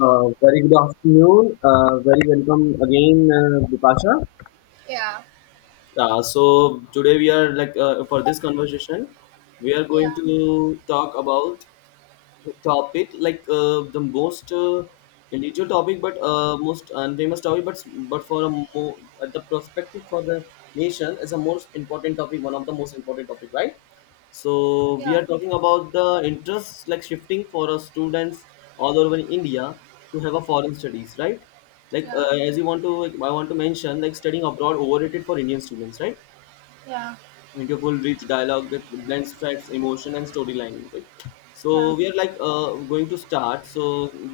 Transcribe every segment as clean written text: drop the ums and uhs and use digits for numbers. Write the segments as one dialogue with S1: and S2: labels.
S1: Very good afternoon. Very welcome again, Bipasha.
S2: Yeah,
S1: So today we are for this conversation, we are going
S2: yeah,
S1: to talk about topic the most unusual topic but most unfamous topic but for a more at the perspective for the nation is a most important topic one of the most important topic, right? So we
S2: yeah,
S1: are talking about the interests like shifting for our students all over India to have a foreign studies, right?
S2: yeah,
S1: As you want to, I want to mention like studying abroad overrated for Indian students, right?
S2: yeah,
S1: Into full rich dialogue that blends facts emotion and storyline, right? So
S2: yeah.
S1: we are going to start, so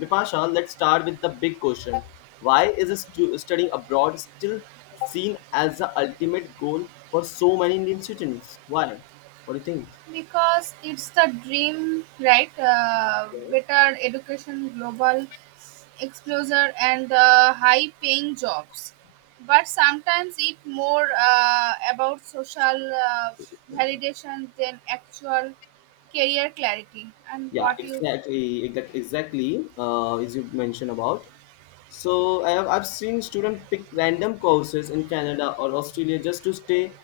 S1: Bipasha, let's start with the big question: why is studying abroad still seen as the ultimate goal for so many indian students? Why, what do you
S2: Because it's the dream, right? Better education, global exposure, and high-paying jobs. But sometimes it more about social
S1: think?
S2: validation than actual career clarity. And
S1: Yeah
S2: what you,
S1: exactly, exactly, as you mentioned about. So I've seen students pick random courses in canada or australia just to stay,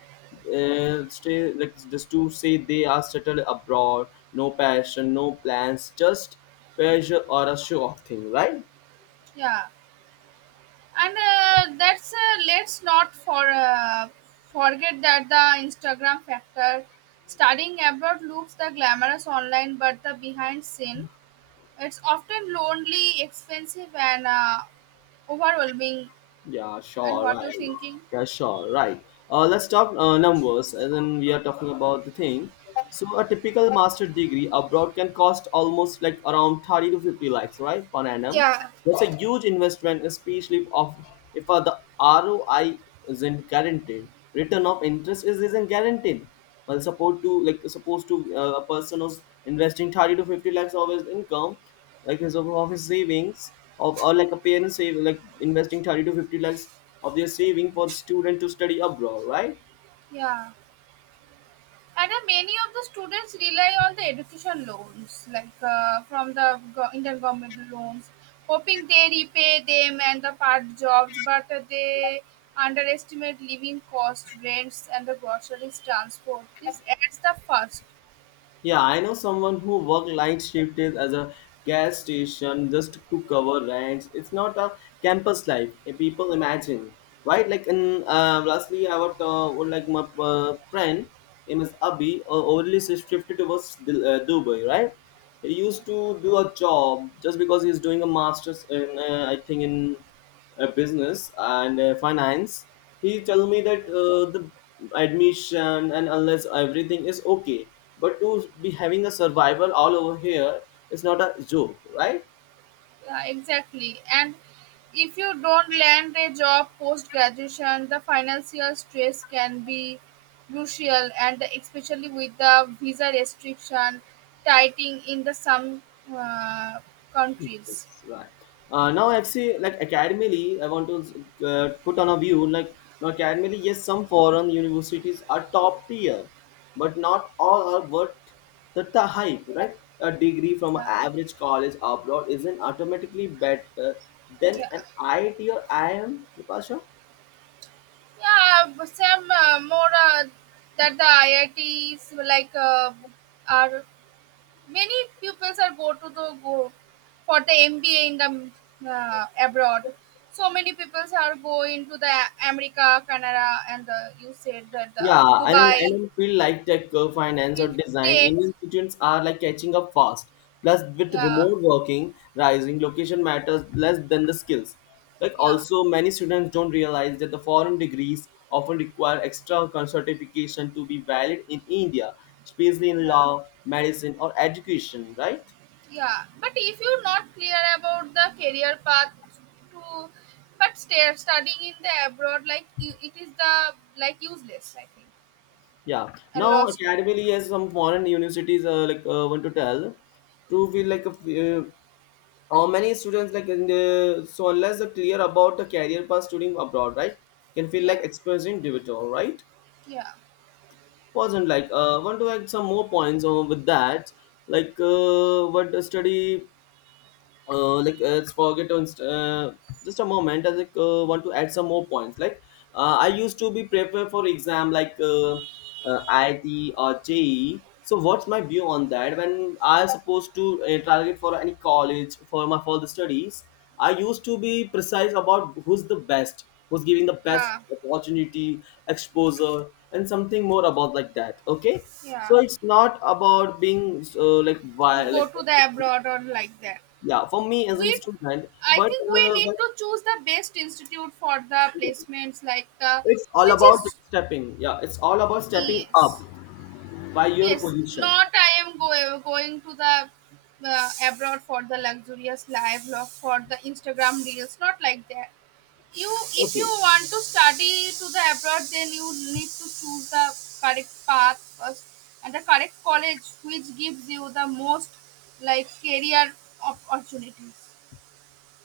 S1: just to say they are settled abroad. No passion, no plans, just pressure or a show off thing, right?
S2: yeah. And that's let's not for forget that the instagram factor, studying abroad looks the glamorous online but the behind scene it's often lonely, expensive, and overwhelming.
S1: Yeah,
S2: And
S1: sure,
S2: what you
S1: right.
S2: thinking?
S1: Yeah, sure, right. Let's talk numbers, as in we are talking about the thing. So a typical master degree abroad can cost almost like around 30 to 50 lakhs, right, per annum.
S2: Yeah,
S1: That's a huge investment, especially if the ROI isn't guaranteed. Return of interest is isn't guaranteed. Well, supposed to a person who's investing 30 to 50 lakhs of his income, like of his savings of, or like a parent save like investing 30 to 50 lakhs of their saving for student to study abroad, right?
S2: yeah. And then many of the students rely on the education loans, like from the Indian government loans, hoping they repay them and the part jobs, but they underestimate living costs, rents, and the groceries, transport. This adds the first.
S1: Yeah, I know someone who worked night shift is as a gas station just to cover rents. It's not a campus life eh, people imagine, right? Like, and lastly, I would like my friend, name is Abhi, only shifted towards Dubai, right? He used to do a job just because he's doing a master's in, I think, in business and finance. He told me that the admission and unless everything is okay, but to be having a survival all over here is not a joke, right?
S2: Yeah, exactly. And if you don't land a job post graduation, the financial stress can be crucial, and especially with the visa restriction tightening in the some uh, countries.
S1: Yes, right. Now actually like academically I want to put on a view like, now academically, yes, some foreign universities are top tier but not all are worth the hype, right? A degree from an
S2: Yeah,
S1: average college abroad isn't automatically better than
S2: yeah,
S1: an iit or iim, Natasha?
S2: yeah. But some more that the IITs like are many pupils are go to the go for the MBA in the abroad. So many people are going to the America, Canada, and the, you said that
S1: Yeah,
S2: the
S1: and then I
S2: Dubai
S1: don't feel like tech, finance, or
S2: will
S1: design,
S2: take.
S1: Indian students are like catching up fast. Plus, with
S2: Yeah,
S1: remote working rising, location matters less than the skills. Like
S2: yeah,
S1: also, many students don't realize that the foreign degrees often require extra certification to be valid in India, especially in
S2: yeah,
S1: law, medicine, or education, right?
S2: yeah. But if you're not clear about the career path to, but stay, studying in the abroad, like you, it is the like useless, I think,
S1: Yeah.
S2: and
S1: Now,
S2: lost.
S1: academically, as some foreign universities want to tell, to feel like a, how many students like in the, so unless they're clear about the career path studying abroad, right, can feel
S2: Yeah,
S1: like experiencing digital, right?
S2: yeah,
S1: Wasn't like want to add some more points on with that, like what the study, let's forget on just a moment, I like, want to add some more points like, I
S2: yeah,
S1: used to be prepared for exam like it or je, so what's my view on that when I supposed to target for any college for my further studies, I used to be precise about who's the best, who's giving the best
S2: yeah.
S1: opportunity, exposure, and something more about like that, okay?
S2: Yeah.
S1: So it's not about being, like why
S2: Go
S1: like
S2: to the abroad or like that.
S1: yeah, for me as
S2: we
S1: in student,
S2: i think we need
S1: but
S2: to choose the best institute for the
S1: yeah,
S2: placements, like the
S1: it's all
S2: which
S1: about
S2: is.
S1: stepping up
S2: Yes,
S1: by your
S2: yes,
S1: position.
S2: not I am going to the abroad for the luxurious life for the instagram reels, not like that. You, if you
S1: Okay,
S2: want to study to the abroad, then you need to choose the correct path first and the correct college which gives you the most like career opportunities.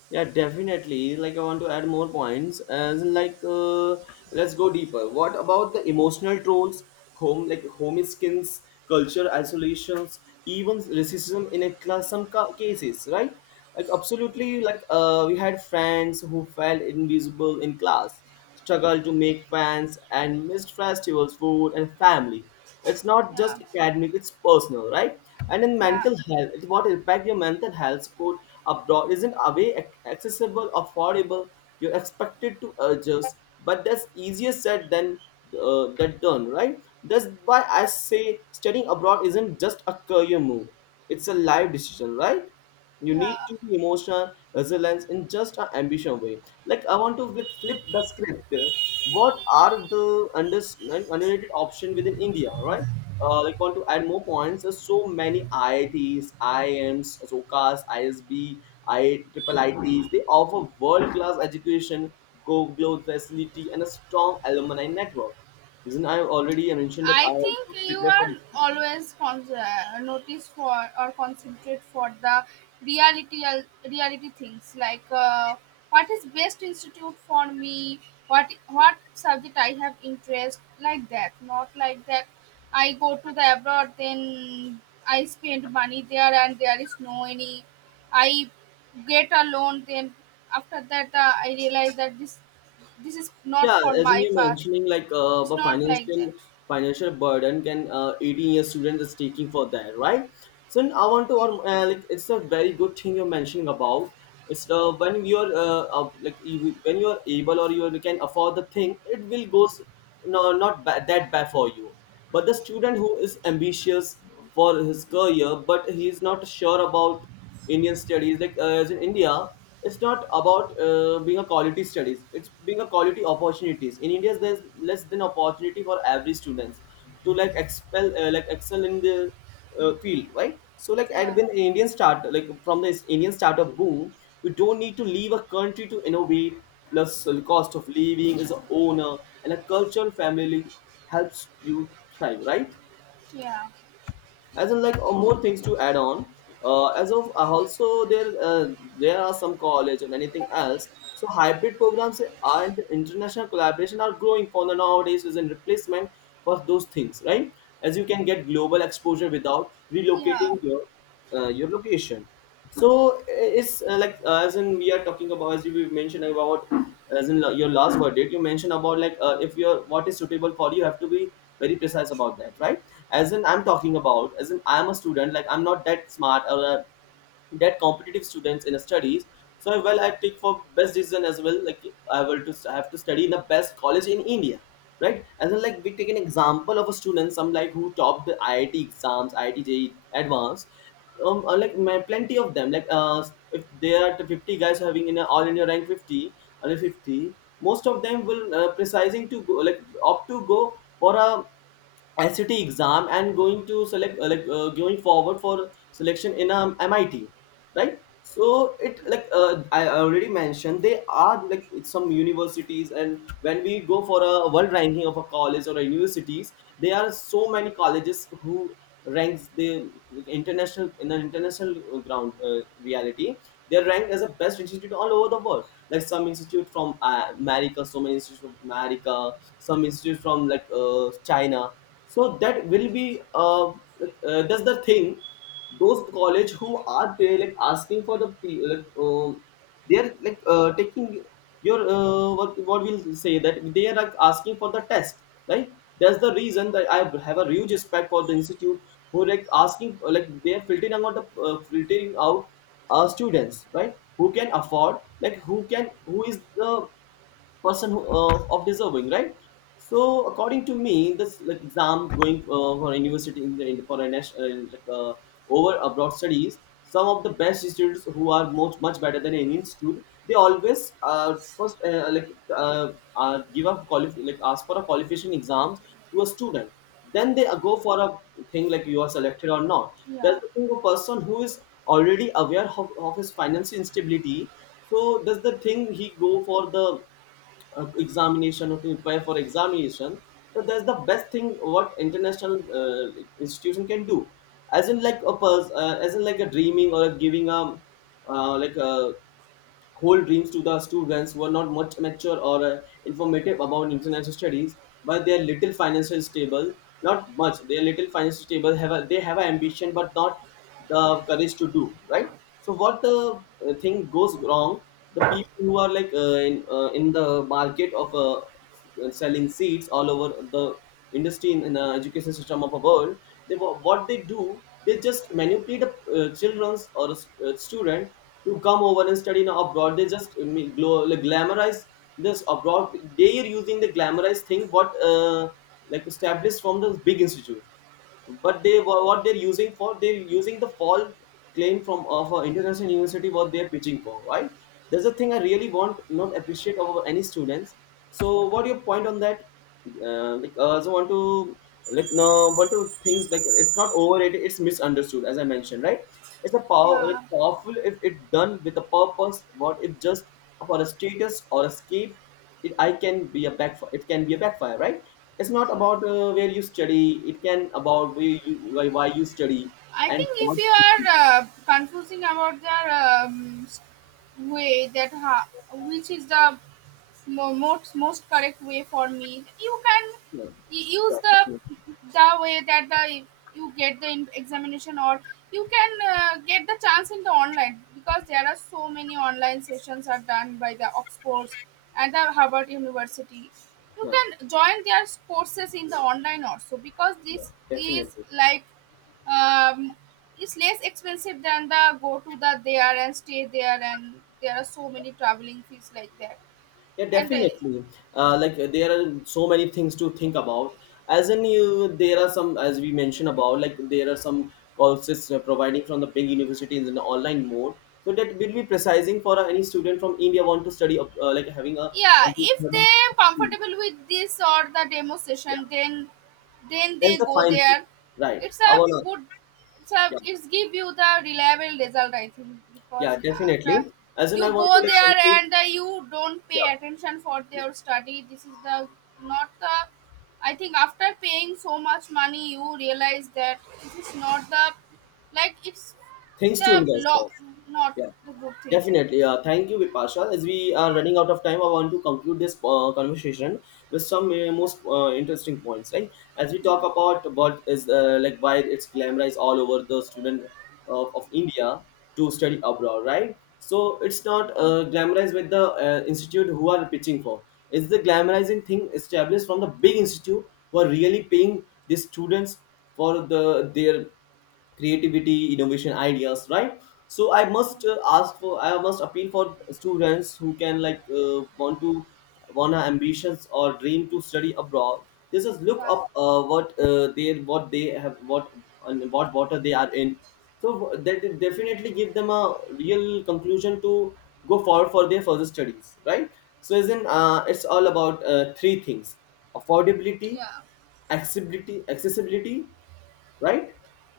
S1: yeah, definitely. Like, I want to add more points. As in, like, let's go deeper. What about the emotional trolls, home like home skins, culture isolations, even racism in a class? Some cases, right? Like, absolutely. Like, we had friends who felt invisible in class, struggled to make friends, and missed festivals, food, and family. It's not
S2: Yeah,
S1: just academic; it's personal, right? And in
S2: yeah,
S1: mental health, it what impact your mental health support abroad isn't away accessible, affordable. You're expected to adjust, but that's easier said than than done, right? That's why I say studying abroad isn't just a career move; it's a life decision, right? You need
S2: yeah.
S1: to be emotional, resilience in just an ambition way. Like I want to flip the script. What are the underrated option within India, right? Like want to add more points. There's so many IITs, IIMs, SOCAS, ISB, I triple ITs. They offer world-class education, go global facility, and a strong alumni network. Isn't I already mentioned that I
S2: I think
S1: also
S2: you
S1: prepare for
S2: are
S1: exams.
S2: always notice for or concentrate for the reality uh, reality things like what is best institute for me, what subject I have interest like that. Not like that. I go to the abroad, then I spend money there, and there is no any. I get a loan, then after that I realize that this is not
S1: Yeah,
S2: for
S1: as in
S2: my
S1: you
S2: path.
S1: mentioning, like
S2: It's
S1: the
S2: not like
S1: financial
S2: that.
S1: financial burden can 18-year student is taking for that, right? So I want to it's a very good thing you're mentioning about. It's when you are like you, when you are able or you can afford the thing, it will goes no, not that bad for you. But the student who is ambitious for his career, but he is not sure about Indian studies, as in India, it's not about being a quality studies. It's being a quality opportunities. In India, there's less than opportunity for every students to like excel in the field, right? So like at
S2: Yeah,
S1: when Indian start, like from the Indian startup boom, you don't need to leave a country to innovate, plus the cost of living is a owner and a cultural family helps you thrive, right?
S2: yeah,
S1: As in like more things to add on, as of also there there are some college and anything else, so hybrid programs and international collaboration are growing for the nowadays is a replacement for those things, right? As you can get global exposure without
S2: yeah,
S1: relocating your location. So it's as in we are talking about, as you mentioned about, as in your last word date you mentioned about, like if you're what is suitable for you, you have to be very precise about that, right? As in I'm talking about, as in I'm a student, like I'm not that smart or that competitive students in studies, so well I take for best decision as well, like I have to study in the best college in india, right? And then like we take an example of a student some like who topped the iit exams, iit JEE advanced. Like my plenty of them, like if there are the 50 guys having in a all in your rank 50, under 50 most of them will precising to go like opt to go for a SCT exam and going to select, going forward for selection in MIT, right? So it like I already mentioned they are like some universities, and when we go for a world ranking of a college or a universities, there are so many colleges who ranks the like, international in an international ground reality. They are ranked as the best institute all over the world. Like some institute from America, so many institute from America, some institute from China, so that will be that's the thing those college who are pay, like asking for the they are taking your what we'll say that they are like asking for the test, right? That's the reason that I have a huge respect for the institute who like asking like they are filtering out the filtering out students, right, who can afford, like who can, who is the person who, of deserving, right? So according to me this like exam going for university in the, in, for a national over abroad studies, some of the best students who are much much better than any institute, they always first give up ask for a qualification exams to a student. Then they go for a thing like you are selected or not.
S2: yeah,
S1: That's the thing, a person who is already aware of his financial instability, so does the thing, he go for the examination or to prepare for examination. So that's the best thing what international institution can do, as in like a as in like a dreaming or a giving a uh, like a whole dreams to the students who are not much mature or informative about international studies, but they are little financially stable. Not much. They are little financially stable. Have a, they have an ambition, but not the courage to do, right. So what the thing goes wrong? The people who are like in the market of selling seeds all over the industry in the education system of a world, they what they do, they just manipulate the children's or a student to come over and study now abroad. They just glamorize this abroad. They are using the glamorized thing what like established from the big institute, but they what they're using for, they're using the false claim from of an international university what they're pitching for, right? That's the thing I really want not appreciate of any students. So what your point on that? So want to, like, no, want to things like, it's not overrated, it's misunderstood, as I mentioned, right? It's a
S2: yeah,
S1: powerful if it done with a purpose. What if just for a status or escape, it, I can be a backfire, it can be a backfire, right? It's not
S2: yeah.
S1: about where you study, it can about where you, why you study
S2: I
S1: and
S2: think
S1: what
S2: if you
S1: you
S2: are
S1: do.
S2: confusing about the way that which is the most most correct way for me, you can
S1: Yeah,
S2: use
S1: definitely.
S2: the way that the you get the examination, or you can get the chance in the online, because there are so many online sessions are done by the Oxfords and the Harvard University. You
S1: Yeah,
S2: can join their courses in the online also, because
S1: yeah,
S2: this is
S1: definitely.
S2: like um, it's less expensive than the go to the there and stay there, and there are so many traveling fees like that.
S1: Yeah,
S2: And
S1: definitely. There are so many things to think about, as in you, there are some, as we mentioned about, like there are some courses providing from the big universities in the online mode. So that will be precising for any student from India want to study like having a
S2: yeah,
S1: want to,
S2: if they comfortable with this or the demo
S1: yeah,
S2: session, then
S1: that's
S2: they
S1: the
S2: go
S1: fine thing,
S2: there.
S1: right,
S2: It's a
S1: our,
S2: good, it's a,
S1: yeah.
S2: it's give you the reliable result, I think,
S1: Yeah,
S2: because after
S1: definitely. As in, I
S2: you
S1: want to
S2: go
S1: like
S2: there
S1: conclude,
S2: and you don't pay
S1: yeah,
S2: attention for their study, this is the not the, I think after paying so much money you realize that this is not the, like it's
S1: things to
S2: the
S1: invest
S2: law,
S1: for.
S2: not
S1: Yeah.
S2: the good things, I
S1: Definitely.
S2: think.
S1: Thank you, Vipasha. As we are running out of time, I want to conclude this conversation with some most interesting points. Right? As we talk
S2: Yeah.
S1: about what is like why it's glamorized all over the student of India to study abroad. Right? So it's not glamorized with the institute who are pitching for. It's the glamorizing thing established from the big institute who are really paying the students for the their creativity, innovation, ideas. Right? So I must ask for, I must appeal for students who can want to, want an ambitions or dream to study abroad. This is look
S2: Yeah.
S1: up what they, what they have, what and what water they are in. So that will definitely give them a real conclusion to go forward for their further studies, right? So isn't it's all about three things: affordability,
S2: Yeah.
S1: accessibility, accessibility, right?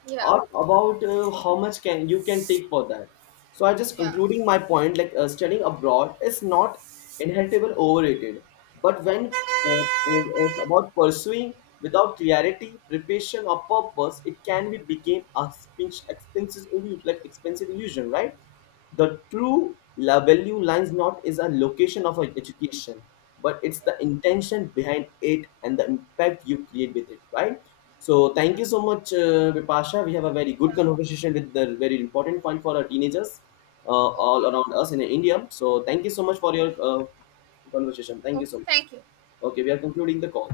S2: Yeah.
S1: Or about how much can you can take for that. So I just
S2: Yeah.
S1: concluding my point, like studying abroad is not inheritable overrated, but when about pursuing without clarity, preparation, or purpose, it can be became a expensive illusion, like expensive illusion, right? The true value lies not is a location of a education, but it's
S2: Yeah.
S1: the intention behind it and the impact you create with it, right? So thank
S2: Yeah.
S1: you so much, Vipasha. We have a very
S2: Yeah.
S1: good conversation with the very important point for our teenagers all
S2: Okay.
S1: around us in India. So thank you so much for your conversation. Thank you
S2: Okay.
S1: so much.
S2: Thank you.
S1: Okay, we are concluding the call.